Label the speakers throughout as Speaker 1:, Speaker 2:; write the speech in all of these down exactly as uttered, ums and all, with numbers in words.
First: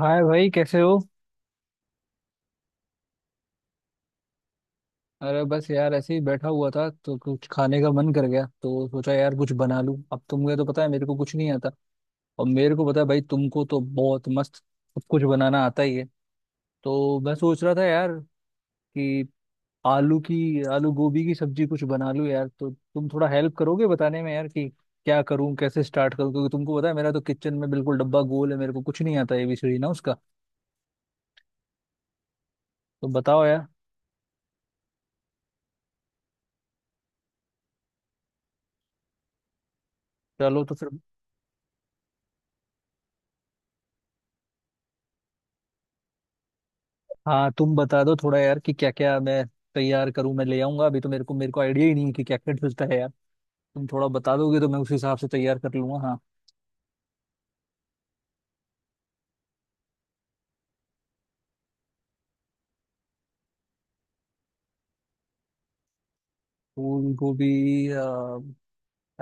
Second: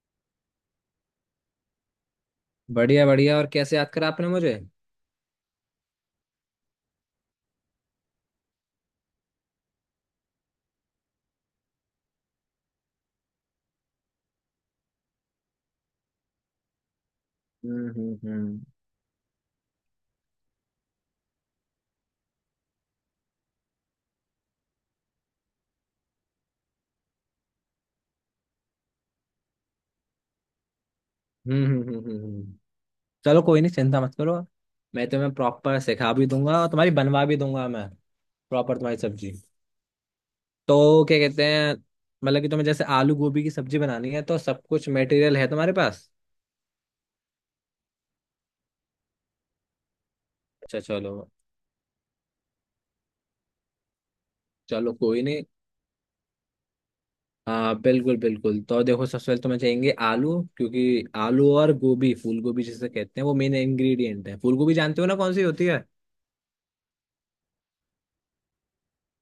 Speaker 1: हाय भाई, कैसे हो।
Speaker 2: बढ़िया बढ़िया। और कैसे याद करा आपने मुझे?
Speaker 1: अरे बस यार, ऐसे ही बैठा हुआ था तो कुछ खाने का मन कर गया, तो सोचा यार कुछ बना लूं। अब तुमको तो पता है मेरे को कुछ नहीं आता। और मेरे को पता है भाई, तुमको तो बहुत मस्त सब कुछ बनाना आता ही है। तो मैं सोच रहा था
Speaker 2: हम्म
Speaker 1: यार
Speaker 2: हम्म हम्म
Speaker 1: कि आलू की आलू गोभी की सब्जी कुछ बना लूं यार, तो तुम थोड़ा हेल्प करोगे बताने में यार कि क्या करूं, कैसे स्टार्ट करूं। क्योंकि तुमको पता है मेरा तो किचन में बिल्कुल डब्बा गोल है, मेरे को कुछ नहीं आता, ये भी सही ना उसका।
Speaker 2: हम्म हम्म हम्म हम्म, हम्म।
Speaker 1: तो
Speaker 2: चलो,
Speaker 1: बताओ
Speaker 2: कोई
Speaker 1: यार।
Speaker 2: नहीं, चिंता मत करो। मैं तुम्हें प्रॉपर सिखा भी दूंगा और तुम्हारी बनवा भी दूंगा मैं प्रॉपर तुम्हारी सब्जी।
Speaker 1: चलो तो फिर।
Speaker 2: तो क्या कहते हैं, मतलब कि तुम्हें जैसे आलू गोभी की सब्जी बनानी है, तो सब कुछ मटेरियल है तुम्हारे पास?
Speaker 1: हाँ, तुम बता दो थोड़ा यार कि क्या क्या मैं तैयार करूं, मैं ले
Speaker 2: अच्छा,
Speaker 1: आऊंगा अभी। तो
Speaker 2: चलो।
Speaker 1: मेरे को मेरे को आइडिया ही नहीं है कि क्या क्या डलता है यार। तुम थोड़ा बता दोगे तो मैं उस
Speaker 2: चलो,
Speaker 1: हिसाब
Speaker 2: कोई
Speaker 1: से
Speaker 2: नहीं।
Speaker 1: तैयार कर लूंगा, हाँ।
Speaker 2: हाँ, बिल्कुल बिल्कुल। तो देखो, सबसे पहले तुम्हें चाहिए आलू, क्योंकि आलू और गोभी, फूल गोभी जिसे कहते हैं, वो मेन इंग्रेडिएंट है। फूल गोभी जानते हो ना कौन सी होती है?
Speaker 1: फूल गोभी। अ,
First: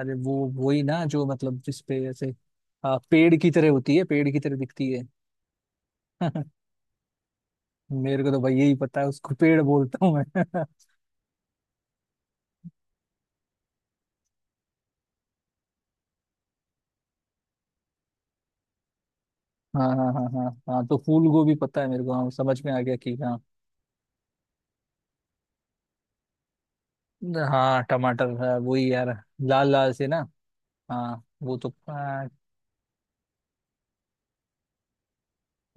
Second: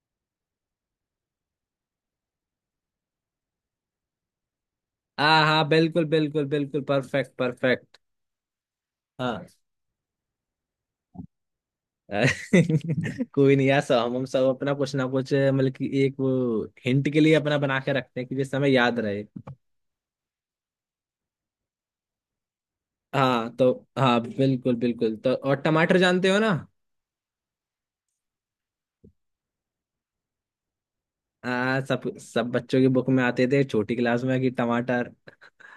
Speaker 1: अरे वो, वही ना जो मतलब जिसपे ऐसे अ, पेड़ की तरह होती है, पेड़ की तरह दिखती है।
Speaker 2: हाँ हाँ, बिल्कुल बिल्कुल बिल्कुल, परफेक्ट परफेक्ट।
Speaker 1: मेरे को तो भाई यही पता है, उसको
Speaker 2: हाँ
Speaker 1: पेड़ बोलता हूँ मैं।
Speaker 2: कोई नहीं यार, सब हम हम सब अपना कुछ ना कुछ मतलब कि एक वो हिंट के लिए अपना बना के रखते हैं कि जिससे हमें याद रहे।
Speaker 1: हाँ हाँ हाँ हाँ हाँ, तो फूल गोभी पता है मेरे को, हाँ समझ में आ गया कि हाँ।
Speaker 2: हाँ तो हाँ, बिल्कुल बिल्कुल। तो और टमाटर जानते हो ना?
Speaker 1: हाँ, टमाटर है वही यार, लाल लाल से ना, हाँ वो तो
Speaker 2: हाँ, सब
Speaker 1: हाँ।
Speaker 2: सब बच्चों की बुक में आते थे छोटी क्लास में कि टमाटर।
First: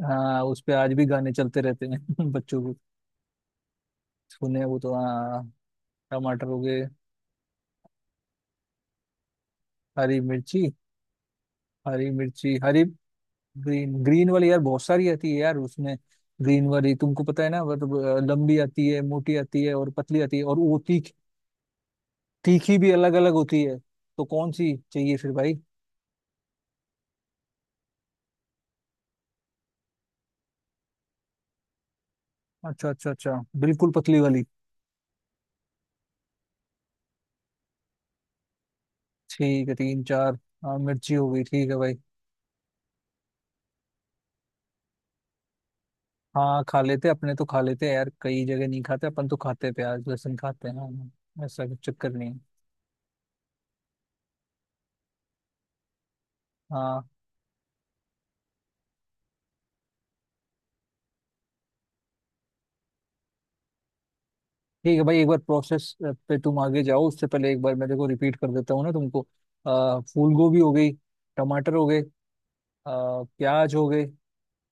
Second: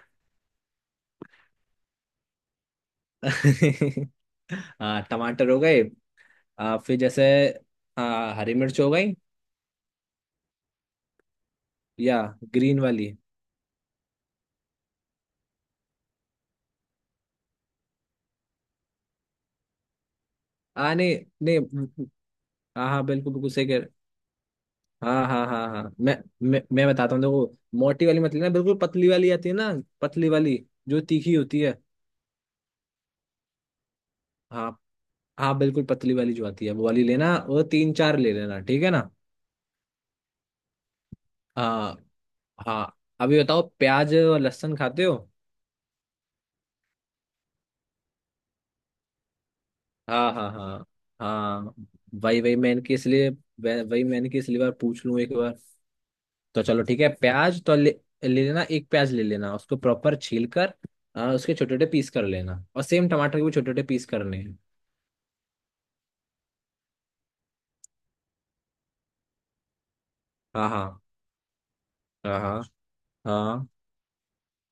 Speaker 1: हाँ, उस पे आज भी गाने चलते रहते हैं बच्चों को, सुने वो तो
Speaker 2: हाँ,
Speaker 1: हाँ।
Speaker 2: टमाटर हो गए।
Speaker 1: टमाटर हो
Speaker 2: आ,
Speaker 1: गए।
Speaker 2: फिर जैसे हाँ, हरी मिर्च हो गई।
Speaker 1: हरी मिर्ची, हरी
Speaker 2: या
Speaker 1: मिर्ची,
Speaker 2: ग्रीन
Speaker 1: हरी।
Speaker 2: वाली।
Speaker 1: ग्रीन ग्रीन वाली यार, बहुत सारी आती है यार उसमें। ग्रीन वाली तुमको पता है ना, वो तो अ, लंबी आती है, मोटी आती है, और पतली आती है, और वो
Speaker 2: हाँ,
Speaker 1: तीख
Speaker 2: नहीं नहीं।
Speaker 1: तीखी
Speaker 2: हाँ
Speaker 1: भी
Speaker 2: हाँ,
Speaker 1: अलग अलग
Speaker 2: बिल्कुल बिल्कुल,
Speaker 1: होती
Speaker 2: सही
Speaker 1: है,
Speaker 2: कह।
Speaker 1: तो कौन सी चाहिए
Speaker 2: हाँ
Speaker 1: फिर
Speaker 2: हाँ
Speaker 1: भाई?
Speaker 2: हाँ हाँ, मैं मैं, मैं बताता हूँ। देखो, मोटी वाली मत लेना, बिल्कुल पतली वाली आती है ना, पतली वाली जो तीखी होती है।
Speaker 1: अच्छा अच्छा अच्छा, बिल्कुल पतली वाली।
Speaker 2: हाँ हाँ, बिल्कुल पतली वाली जो आती है, वो वाली लेना। वो तीन चार ले लेना, ठीक है ना?
Speaker 1: ठीक है, तीन चार। हाँ, मिर्ची हो गई, ठीक है भाई।
Speaker 2: हाँ। हाँ, अभी बताओ, प्याज और लहसुन खाते हो?
Speaker 1: हाँ, खा लेते, अपने तो खा लेते यार, कई जगह नहीं खाते, अपन तो खाते, प्याज
Speaker 2: हाँ
Speaker 1: लहसुन
Speaker 2: हाँ
Speaker 1: खाते हैं
Speaker 2: हाँ
Speaker 1: हाँ, ऐसा
Speaker 2: हाँ।
Speaker 1: कुछ चक्कर नहीं है।
Speaker 2: वही वही मैंने कि इसलिए वह- वही मैंने कि इसलिए बार पूछ लूँ एक बार। तो चलो ठीक
Speaker 1: हाँ
Speaker 2: है, प्याज तो ले ले लेना, एक प्याज ले लेना उसको प्रॉपर छील कर। आ, उसके छोटे छोटे पीस कर लेना, और सेम टमाटर के भी छोटे छोटे पीस करने हैं।
Speaker 1: ठीक है भाई, एक बार प्रोसेस पे तुम आगे जाओ, उससे पहले एक बार मैं, देखो, रिपीट कर देता हूँ ना तुमको। आ, फूल गोभी
Speaker 2: हाँ
Speaker 1: हो
Speaker 2: हाँ
Speaker 1: गई। टमाटर हो गए। अ,
Speaker 2: हाँ हाँ
Speaker 1: प्याज हो गए।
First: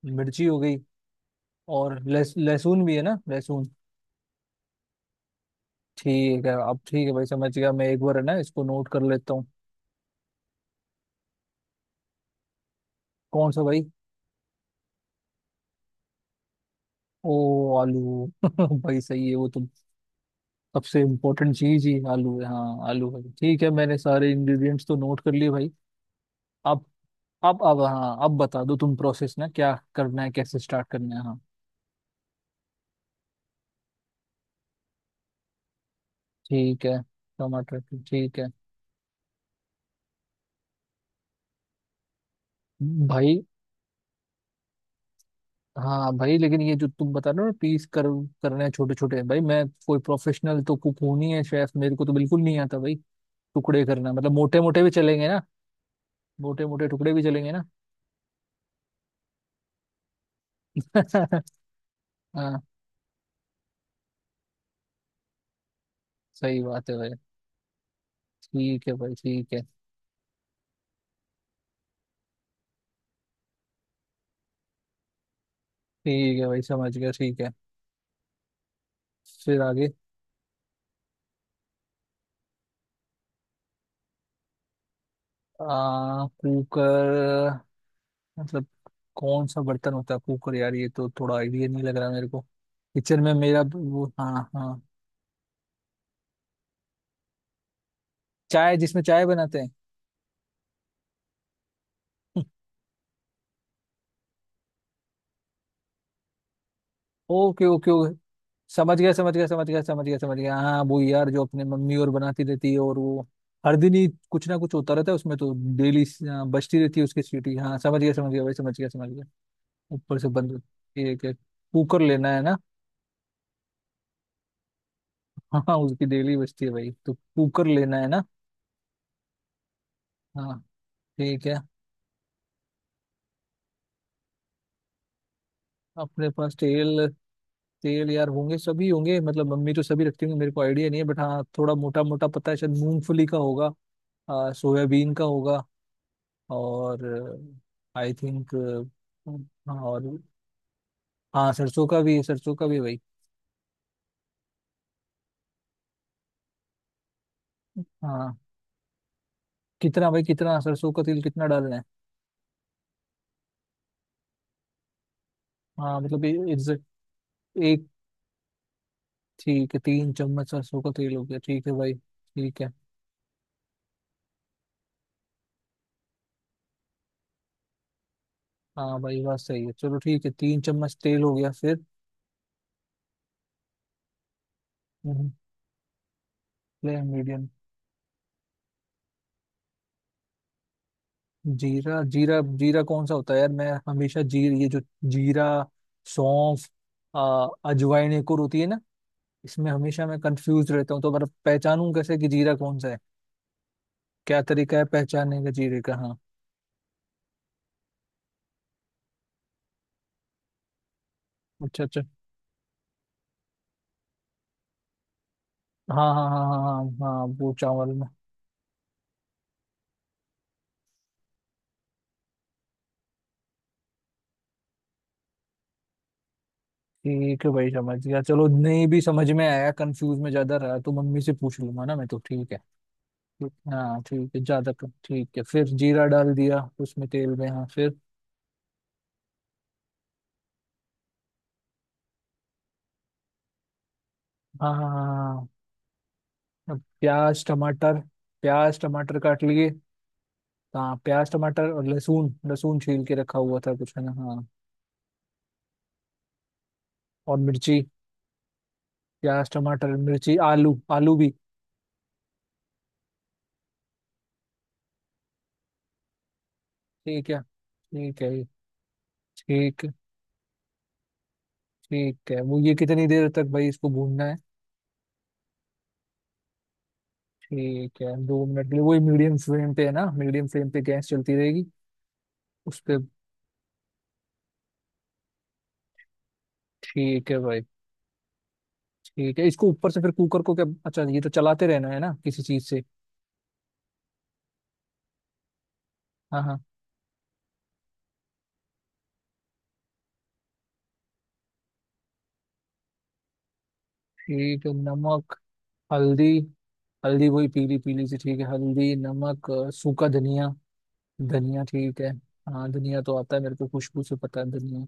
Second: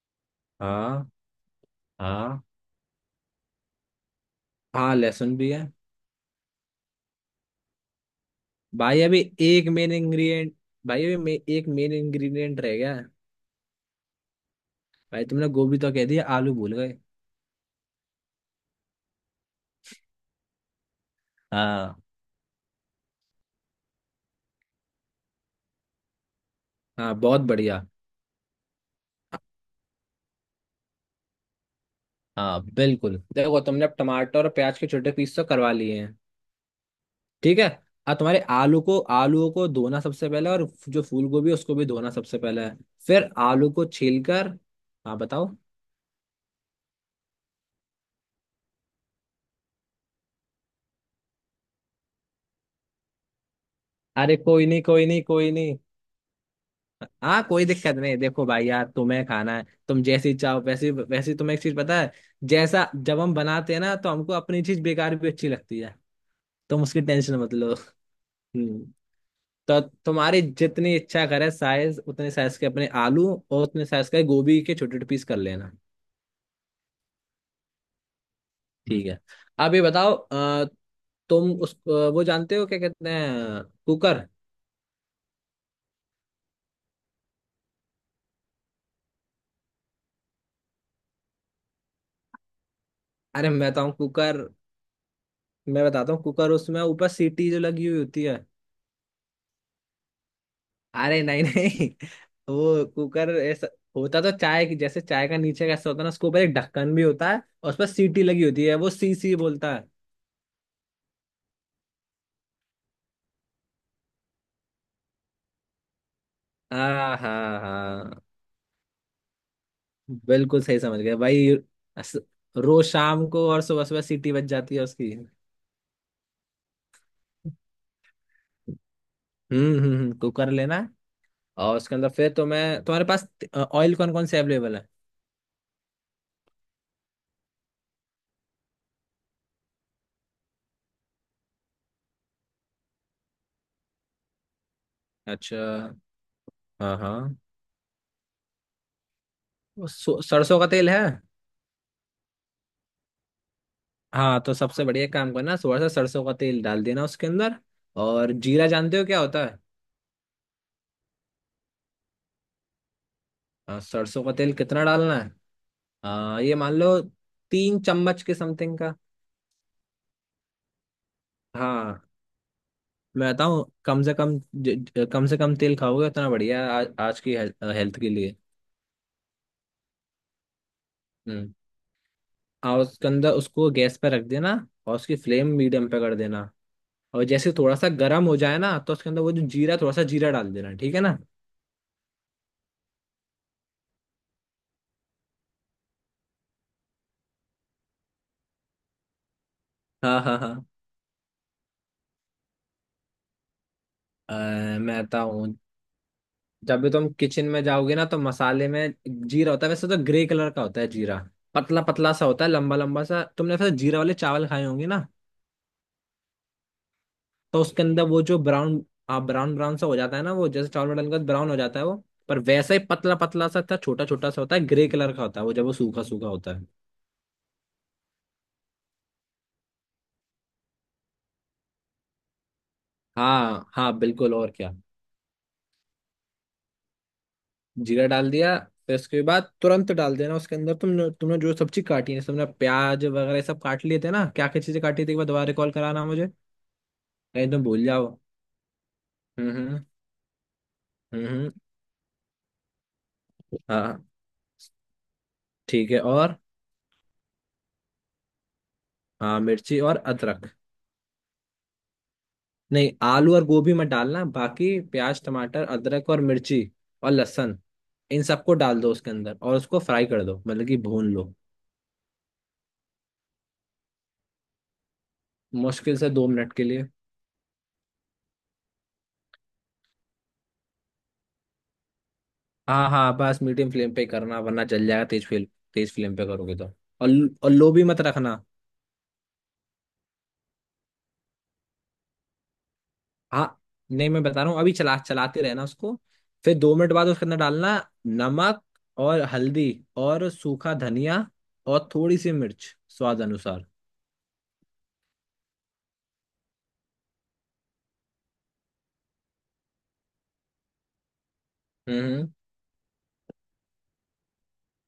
Speaker 1: मिर्ची हो गई।
Speaker 2: हाँ
Speaker 1: और लहस-
Speaker 2: हाँ।
Speaker 1: लहसुन भी है ना, लहसुन।
Speaker 2: हाँ, लहसुन भी है।
Speaker 1: ठीक है, अब ठीक है भाई, समझ गया, मैं एक बार, है ना, इसको नोट
Speaker 2: भाई,
Speaker 1: कर
Speaker 2: अभी
Speaker 1: लेता हूँ।
Speaker 2: एक मेन इंग्रेडिएंट भाई अभी मे, एक मेन इंग्रेडिएंट रह गया है।
Speaker 1: कौन सा भाई?
Speaker 2: भाई, तुमने गोभी तो कह दिया, आलू भूल गए।
Speaker 1: ओ, आलू। भाई सही है वो तो। सबसे इम्पोर्टेंट चीज ही
Speaker 2: हाँ।
Speaker 1: आलू है, हाँ आलू है, ठीक है मैंने सारे इंग्रेडिएंट्स तो नोट कर लिए भाई। अब।
Speaker 2: हाँ, बहुत
Speaker 1: अब अब
Speaker 2: बढ़िया।
Speaker 1: हाँ, अब बता दो तुम प्रोसेस ना, क्या करना है, कैसे स्टार्ट करना है हाँ।
Speaker 2: हाँ बिल्कुल, देखो, तुमने अब टमाटर और प्याज के छोटे पीस तो करवा लिए हैं।
Speaker 1: ठीक है,
Speaker 2: ठीक है।
Speaker 1: टमाटर की-
Speaker 2: अब
Speaker 1: ठीक
Speaker 2: तुम्हारे
Speaker 1: है
Speaker 2: आलू को आलूओं को धोना सबसे पहले, और जो फूल गोभी है, उसको भी धोना सबसे पहले है। फिर
Speaker 1: भाई।
Speaker 2: आलू को छील कर। हाँ बताओ।
Speaker 1: हाँ भाई, लेकिन ये जो तुम बता रहे हो ना, पीस कर करने हैं छोटे छोटे भाई, मैं कोई प्रोफेशनल तो कुक हूं नहीं है, शेफ मेरे को तो बिल्कुल नहीं आता भाई। टुकड़े करना मतलब
Speaker 2: अरे,
Speaker 1: मोटे
Speaker 2: कोई नहीं
Speaker 1: मोटे भी
Speaker 2: कोई नहीं
Speaker 1: चलेंगे ना,
Speaker 2: कोई नहीं।
Speaker 1: मोटे मोटे टुकड़े भी
Speaker 2: हाँ,
Speaker 1: चलेंगे ना।
Speaker 2: कोई दिक्कत नहीं। देखो भाई यार, तुम्हें खाना है, तुम जैसी चाहो वैसी वैसी। तुम्हें एक चीज पता है,
Speaker 1: हाँ,
Speaker 2: जैसा जब हम बनाते हैं ना, तो हमको अपनी चीज बेकार भी अच्छी लगती है।
Speaker 1: सही
Speaker 2: तुम
Speaker 1: बात है
Speaker 2: उसकी
Speaker 1: भाई।
Speaker 2: टेंशन मत लो। हम्म।
Speaker 1: ठीक है भाई ठीक है।
Speaker 2: तो तुम्हारी जितनी इच्छा करे साइज, उतने साइज के अपने आलू और उतने साइज के गोभी के छोटे छोटे पीस कर लेना।
Speaker 1: ठीक है भाई, समझ गया, ठीक है,
Speaker 2: ठीक है।
Speaker 1: फिर
Speaker 2: अब ये
Speaker 1: आगे।
Speaker 2: बताओ, अ, तुम उस अ, वो जानते हो क्या कहते हैं, कुकर?
Speaker 1: आ, कुकर, मतलब कौन सा बर्तन होता है कुकर यार? ये तो थोड़ा आइडिया नहीं लग रहा मेरे को, किचन में
Speaker 2: अरे
Speaker 1: मेरा
Speaker 2: मैं बताऊँ,
Speaker 1: वो,
Speaker 2: कुकर।
Speaker 1: हाँ हाँ।
Speaker 2: मैं बताता हूँ, कुकर उसमें ऊपर सीटी जो लगी हुई होती है।
Speaker 1: चाय, जिसमें चाय बनाते हैं?
Speaker 2: अरे नहीं नहीं वो कुकर ऐसा होता, तो चाय की जैसे चाय का नीचे का ऐसा होता है ना, उसके ऊपर एक ढक्कन भी होता है,
Speaker 1: ओके
Speaker 2: और उस पर
Speaker 1: ओके ओके,
Speaker 2: सीटी लगी होती है, वो
Speaker 1: समझ गया
Speaker 2: सी
Speaker 1: समझ
Speaker 2: सी
Speaker 1: गया समझ
Speaker 2: बोलता
Speaker 1: गया
Speaker 2: है।
Speaker 1: समझ गया समझ गया, हाँ वो यार जो अपने मम्मी और बनाती रहती है और वो, हर दिन ही कुछ ना कुछ होता रहता है उसमें तो, डेली बजती रहती है
Speaker 2: हाँ
Speaker 1: उसकी सीटी,
Speaker 2: हाँ
Speaker 1: हाँ समझ गया
Speaker 2: हाँ,
Speaker 1: समझ गया भाई समझ गया समझ गया। ऊपर से बंद।
Speaker 2: बिल्कुल सही समझ
Speaker 1: ये
Speaker 2: गए
Speaker 1: क्या,
Speaker 2: भाई।
Speaker 1: कुकर
Speaker 2: अस-
Speaker 1: लेना है ना?
Speaker 2: रोज शाम को और सुबह सुबह सीटी बज जाती है उसकी।
Speaker 1: हाँ, उसकी डेली बजती है भाई, तो कुकर लेना है ना।
Speaker 2: हम्म हम्म हम्म, कुकर
Speaker 1: हाँ,
Speaker 2: लेना।
Speaker 1: ठीक है।
Speaker 2: और उसके अंदर फिर तुम्हें, तुम्हारे पास ऑयल कौन कौन से अवेलेबल है?
Speaker 1: अपने पास तेल, तेल यार होंगे सभी, होंगे मतलब मम्मी तो सभी रखती होंगी, मेरे को आइडिया नहीं है, बट हाँ थोड़ा मोटा मोटा पता है, शायद मूंगफली का होगा। आ, सोयाबीन का होगा।
Speaker 2: अच्छा। हाँ
Speaker 1: और
Speaker 2: हाँ।
Speaker 1: आई थिंक,
Speaker 2: वो
Speaker 1: और
Speaker 2: सो- सरसों का तेल है।
Speaker 1: हाँ, सरसों का भी, सरसों का भी भाई।
Speaker 2: हाँ, तो सबसे बढ़िया काम करना, थोड़ा सा सरसों का तेल डाल देना उसके अंदर। और
Speaker 1: हाँ,
Speaker 2: जीरा जानते हो क्या होता है?
Speaker 1: कितना भाई, कितना सरसों का तेल कितना डालना है?
Speaker 2: हाँ, सरसों का तेल कितना डालना है,
Speaker 1: हाँ मतलब
Speaker 2: आ,
Speaker 1: ए-
Speaker 2: ये मान लो
Speaker 1: exact-
Speaker 2: तीन
Speaker 1: एक,
Speaker 2: चम्मच के समथिंग का।
Speaker 1: ठीक है तीन चम्मच सरसों का तेल हो गया, ठीक है भाई
Speaker 2: हाँ,
Speaker 1: ठीक है।
Speaker 2: मैं बताऊँ, कम से कम ज, ज- कम से कम तेल खाओगे उतना बढ़िया है, आज, आज की हेल्थ, हेल्थ के लिए।
Speaker 1: हाँ भाई, बात सही है, चलो ठीक है, तीन चम्मच तेल हो गया
Speaker 2: हम्म।
Speaker 1: फिर।
Speaker 2: और उसके अंदर उसको गैस पे रख देना, और उसकी फ्लेम मीडियम पे कर देना।
Speaker 1: फ्लेम
Speaker 2: और
Speaker 1: मीडियम।
Speaker 2: जैसे थोड़ा सा गर्म हो जाए ना, तो उसके अंदर वो जो जीरा थोड़ा सा जीरा डाल देना, ठीक है ना?
Speaker 1: जीरा, जीरा, जीरा कौन सा होता है यार? मैं हमेशा जीर ये जो जीरा, सौंफ, आ, अजवाइन एक और होती है ना। इसमें हमेशा मैं
Speaker 2: हाँ हाँ हाँ।
Speaker 1: कंफ्यूज रहता हूँ, तो मतलब पहचानूं कैसे कि जीरा कौन सा है?
Speaker 2: अ,
Speaker 1: क्या तरीका है
Speaker 2: मैं
Speaker 1: पहचानने
Speaker 2: बताऊँ,
Speaker 1: का जीरे का, हाँ?
Speaker 2: जब भी तुम किचन में जाओगे ना, तो मसाले में जीरा होता है, वैसे तो ग्रे कलर का होता है जीरा, पतला
Speaker 1: अच्छा अच्छा।
Speaker 2: पतला सा होता है, लंबा लंबा सा। तुमने वैसे जीरा वाले चावल खाए होंगे ना,
Speaker 1: हाँ हाँ हाँ हाँ हाँ हाँ हाँ, वो
Speaker 2: तो उसके
Speaker 1: चावल
Speaker 2: अंदर
Speaker 1: में।
Speaker 2: वो जो ब्राउन आप ब्राउन ब्राउन सा हो जाता है ना, वो जैसे चावल में डालने के बाद ब्राउन हो जाता है, वो पर वैसा ही पतला पतला सा था, छोटा छोटा सा होता है, ग्रे कलर का होता है वो जब वो सूखा सूखा होता है।
Speaker 1: ठीक है भाई, समझ गया, चलो नहीं भी समझ में आया, कंफ्यूज में ज्यादा रहा तो मम्मी से पूछ लूंगा ना मैं, तो ठीक है। ठीक-
Speaker 2: हाँ हाँ
Speaker 1: हाँ
Speaker 2: बिल्कुल।
Speaker 1: ठीक है,
Speaker 2: और
Speaker 1: ज्यादा
Speaker 2: क्या?
Speaker 1: कन- ठीक है, फिर जीरा डाल दिया उसमें तेल में, हाँ फिर।
Speaker 2: जीरा डाल दिया। फिर उसके बाद तुरंत डाल देना उसके अंदर, तुमने तुमने जो सब्जी काटी है, तुमने प्याज वगैरह सब काट लिए थे ना, क्या क्या
Speaker 1: हाँ
Speaker 2: चीजें
Speaker 1: हाँ हाँ
Speaker 2: काटी थी? एक बार
Speaker 1: हाँ,
Speaker 2: दोबारा
Speaker 1: हाँ।
Speaker 2: रिकॉल कराना मुझे,
Speaker 1: अब, प्याज
Speaker 2: कहीं तुम भूल
Speaker 1: टमाटर।
Speaker 2: जाओ।
Speaker 1: प्याज टमाटर काट लिए।
Speaker 2: हम्म
Speaker 1: हाँ,
Speaker 2: हम्म
Speaker 1: प्याज
Speaker 2: हम्म।
Speaker 1: टमाटर और लहसुन, लहसुन छील के रखा हुआ था कुछ, है
Speaker 2: हाँ,
Speaker 1: ना हाँ।
Speaker 2: ठीक है। और
Speaker 1: और मिर्ची।
Speaker 2: हाँ,
Speaker 1: प्याज
Speaker 2: मिर्ची
Speaker 1: टमाटर
Speaker 2: और
Speaker 1: मिर्ची
Speaker 2: अदरक।
Speaker 1: आलू, आलू भी।
Speaker 2: नहीं, आलू और गोभी मत डालना, बाकी प्याज टमाटर अदरक और मिर्ची और
Speaker 1: ठीक है,
Speaker 2: लहसुन,
Speaker 1: ठीक
Speaker 2: इन
Speaker 1: है,
Speaker 2: सबको डाल दो उसके अंदर, और उसको
Speaker 1: ठीक,
Speaker 2: फ्राई कर दो, मतलब कि भून लो।
Speaker 1: ठीक है, वो ये कितनी देर तक भाई इसको भूनना है?
Speaker 2: मुश्किल से दो मिनट के लिए।
Speaker 1: ठीक है, दो मिनट के लिए वही मीडियम फ्लेम पे है ना, मीडियम फ्लेम पे गैस चलती रहेगी उस
Speaker 2: हाँ
Speaker 1: पे,
Speaker 2: हाँ, बस मीडियम फ्लेम पे करना, वरना जल जाएगा। तेज फ्लेम तेज फ्लेम पे करोगे तो। और
Speaker 1: ठीक है
Speaker 2: और
Speaker 1: भाई।
Speaker 2: लो भी मत रखना।
Speaker 1: ठीक है, इसको ऊपर से फिर कुकर को क्या, अच्छा ये तो चलाते रहना है ना किसी चीज से?
Speaker 2: हाँ, नहीं, मैं बता रहा हूँ अभी, चला चलाते रहना उसको।
Speaker 1: हाँ
Speaker 2: फिर
Speaker 1: हाँ।
Speaker 2: दो मिनट बाद उसके अंदर डालना नमक, और हल्दी, और सूखा धनिया, और थोड़ी सी मिर्च स्वाद अनुसार।
Speaker 1: ठीक है, नमक। हल्दी। हल्दी वही पीली पीली सी, ठीक है, हल्दी, नमक, अ, सूखा धनिया। धनिया, ठीक है।
Speaker 2: हम्म।
Speaker 1: हाँ, धनिया तो आता है मेरे को, खुशबू से पता है धनिया।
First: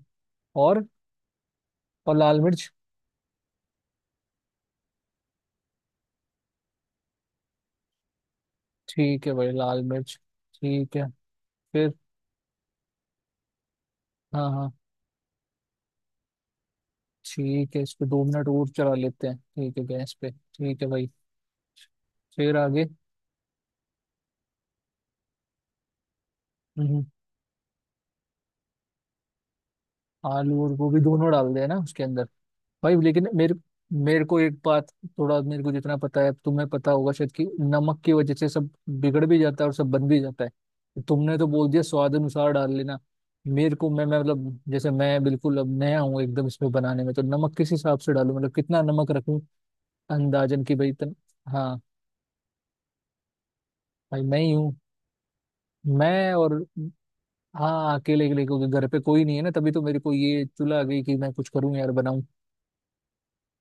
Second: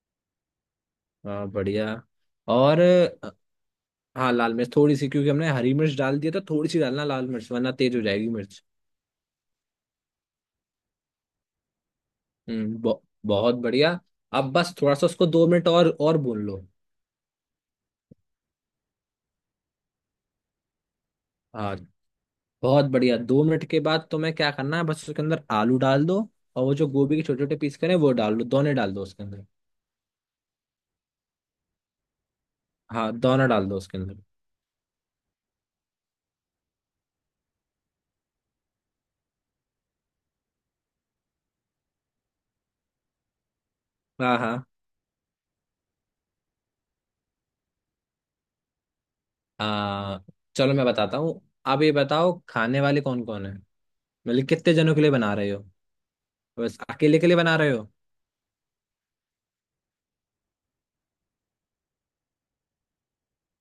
Speaker 1: और।
Speaker 2: हाँ बढ़िया।
Speaker 1: और लाल मिर्च।
Speaker 2: और अ, हाँ, लाल मिर्च थोड़ी सी, क्योंकि हमने हरी मिर्च डाल दिया था, थोड़ी सी डालना लाल मिर्च, वरना तेज हो जाएगी मिर्च।
Speaker 1: ठीक है भाई, लाल मिर्च। ठीक है। फिर।
Speaker 2: हम्म बहु- बहुत बढ़िया।
Speaker 1: हाँ
Speaker 2: अब
Speaker 1: हाँ।
Speaker 2: बस थोड़ा सा उसको दो मिनट और और भून लो।
Speaker 1: ठीक है, इसको दो मिनट और चला लेते हैं, ठीक है गैस पे, ठीक है भाई।
Speaker 2: हाँ,
Speaker 1: फिर
Speaker 2: बहुत
Speaker 1: आगे।
Speaker 2: बढ़िया। दो मिनट के बाद तुम्हें क्या करना है, बस उसके अंदर आलू डाल दो, और वो जो
Speaker 1: हम्म,
Speaker 2: गोभी के छोटे छोटे पीस करें वो डाल दो, दोनों डाल दो उसके अंदर।
Speaker 1: आलू और गोभी दोनों डाल देना उसके अंदर। भाई
Speaker 2: हाँ,
Speaker 1: लेकिन
Speaker 2: दोनों
Speaker 1: मेरे
Speaker 2: डाल दो उसके अंदर।
Speaker 1: मेरे को एक बात, थोड़ा मेरे को जितना पता है तुम्हें पता होगा शायद, कि नमक की वजह से सब बिगड़ भी जाता है और सब बन भी जाता है, तुमने तो बोल दिया स्वाद अनुसार डाल लेना। मेरे को मैं मैं
Speaker 2: हाँ
Speaker 1: मतलब
Speaker 2: हाँ
Speaker 1: जैसे मैं बिल्कुल अब नया हूँ एकदम इसमें बनाने में, तो नमक किस हिसाब से डालूं, मतलब कितना नमक रखूं?
Speaker 2: हाँ,
Speaker 1: अंदाजन
Speaker 2: चलो
Speaker 1: की
Speaker 2: मैं
Speaker 1: भाई। तन
Speaker 2: बताता हूँ।
Speaker 1: हाँ
Speaker 2: आप ये बताओ, खाने वाले कौन कौन है,
Speaker 1: भाई, मैं
Speaker 2: मतलब
Speaker 1: ही
Speaker 2: कितने
Speaker 1: हूँ।
Speaker 2: जनों के लिए बना रहे हो?
Speaker 1: मैं और।
Speaker 2: बस अकेले के लिए बना रहे हो?
Speaker 1: हाँ, अकेले अकेले क्योंकि घर पे कोई नहीं है ना, तभी तो मेरे को ये चुला आ गई कि मैं कुछ करूँ यार, बनाऊं।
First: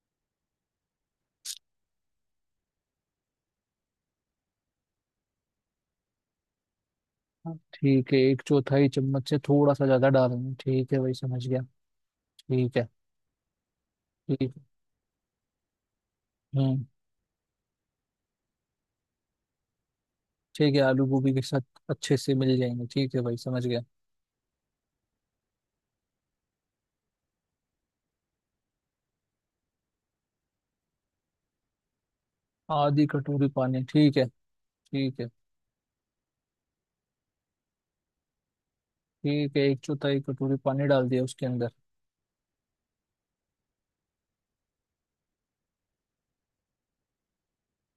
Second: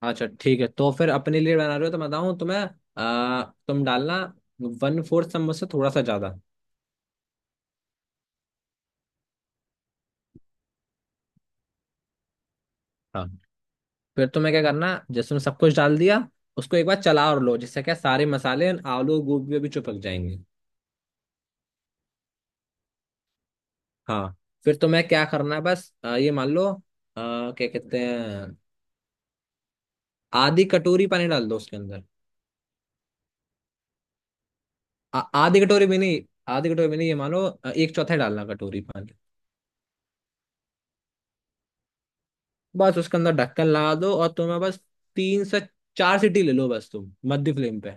Speaker 2: अच्छा ठीक है, तो फिर अपने लिए बना रहे हो तो बताऊँ तुम्हें। आ, तुम डालना वन फोर्थ चम्मच से थोड़ा सा ज्यादा।
Speaker 1: हाँ, ठीक है, एक चौथाई चम्मच से थोड़ा सा ज्यादा डालेंगे, ठीक है भाई, समझ गया, ठीक है,
Speaker 2: हाँ। फिर
Speaker 1: ठीक
Speaker 2: तुम्हें क्या
Speaker 1: है।
Speaker 2: करना, जैसे उसमें सब कुछ डाल दिया, उसको
Speaker 1: हम्म,
Speaker 2: एक बार चला और लो, जिससे क्या, सारे मसाले और आलू गोभी भी चिपक जाएंगे।
Speaker 1: ठीक है, आलू गोभी के साथ अच्छे से मिल जाएंगे, ठीक है भाई, समझ गया।
Speaker 2: हाँ। फिर तुम्हें क्या करना है, बस अ, ये मान लो अ, क्या कहते हैं, आधी कटोरी पानी डाल दो उसके अंदर।
Speaker 1: आधी कटोरी पानी, ठीक है,
Speaker 2: आ,
Speaker 1: ठीक है।
Speaker 2: आधी कटोरी भी नहीं आधी कटोरी भी नहीं, ये मान लो अ, एक चौथाई डालना कटोरी पानी।
Speaker 1: ठीक है, एक चौथाई कटोरी पानी डाल दिया उसके अंदर।
Speaker 2: बस उसके अंदर ढक्कन लगा दो, और तुम्हें बस तीन से चार सीटी ले लो, बस तुम मध्य फ्लेम पे।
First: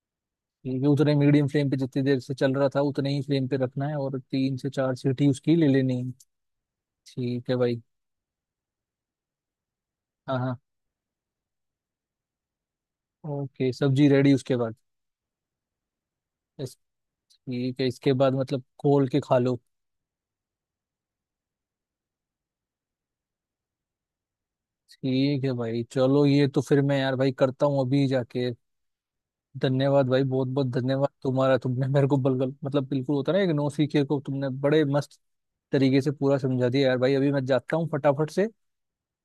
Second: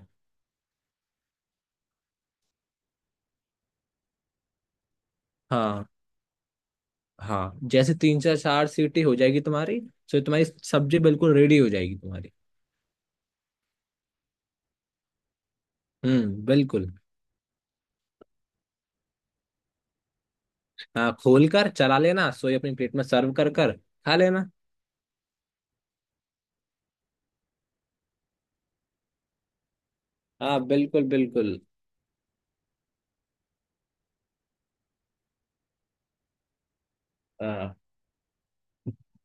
Speaker 1: ठीक है, उतने मीडियम फ्लेम पे जितनी देर से चल रहा था उतने ही फ्लेम पे रखना है, और तीन से चार सीटी उसकी ले
Speaker 2: हाँ
Speaker 1: लेनी है। ठीक है
Speaker 2: हाँ।
Speaker 1: भाई।
Speaker 2: जैसे तीन से चार सीटी हो जाएगी तुम्हारी, तो
Speaker 1: हाँ
Speaker 2: तुम्हारी
Speaker 1: हाँ।
Speaker 2: सब्जी बिल्कुल रेडी हो जाएगी तुम्हारी।
Speaker 1: ओके, सब्जी रेडी, उसके बाद।
Speaker 2: हम्म,
Speaker 1: इस-
Speaker 2: बिल्कुल।
Speaker 1: ठीक है, इसके बाद मतलब खोल के खा लो।
Speaker 2: हाँ, खोल कर चला लेना, सोई अपनी प्लेट में सर्व कर कर खा लेना।
Speaker 1: ठीक है भाई चलो, ये तो फिर मैं यार भाई करता हूँ अभी जाके। धन्यवाद भाई, बहुत
Speaker 2: हाँ,
Speaker 1: बहुत
Speaker 2: बिल्कुल
Speaker 1: धन्यवाद तुम्हारा,
Speaker 2: बिल्कुल।
Speaker 1: तुमने मेरे को बलगल मतलब बिल्कुल होता है ना, एक नौसिखिए को तुमने बड़े मस्त तरीके से पूरा समझा दिया यार भाई, अभी मैं जाता
Speaker 2: हाँ।
Speaker 1: हूँ फटाफट से।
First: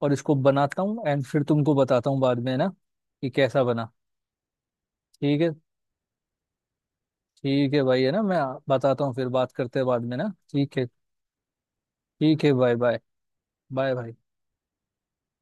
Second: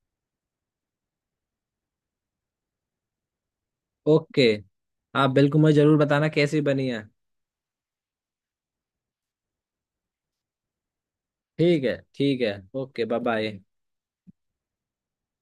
Speaker 1: और इसको बनाता हूँ, एंड फिर तुमको बताता हूँ बाद में ना, कि कैसा बना।
Speaker 2: ओके। आप
Speaker 1: ठीक है,
Speaker 2: बिल्कुल मुझे जरूर बताना कैसी बनी है।
Speaker 1: ठीक है भाई, है ना, मैं बताता हूँ, फिर बात करते हैं बाद में ना, ठीक है।
Speaker 2: ठीक है, ठीक
Speaker 1: ठीक है,
Speaker 2: है।
Speaker 1: Bye bye.
Speaker 2: Okay, bye bye.
Speaker 1: Bye भाई।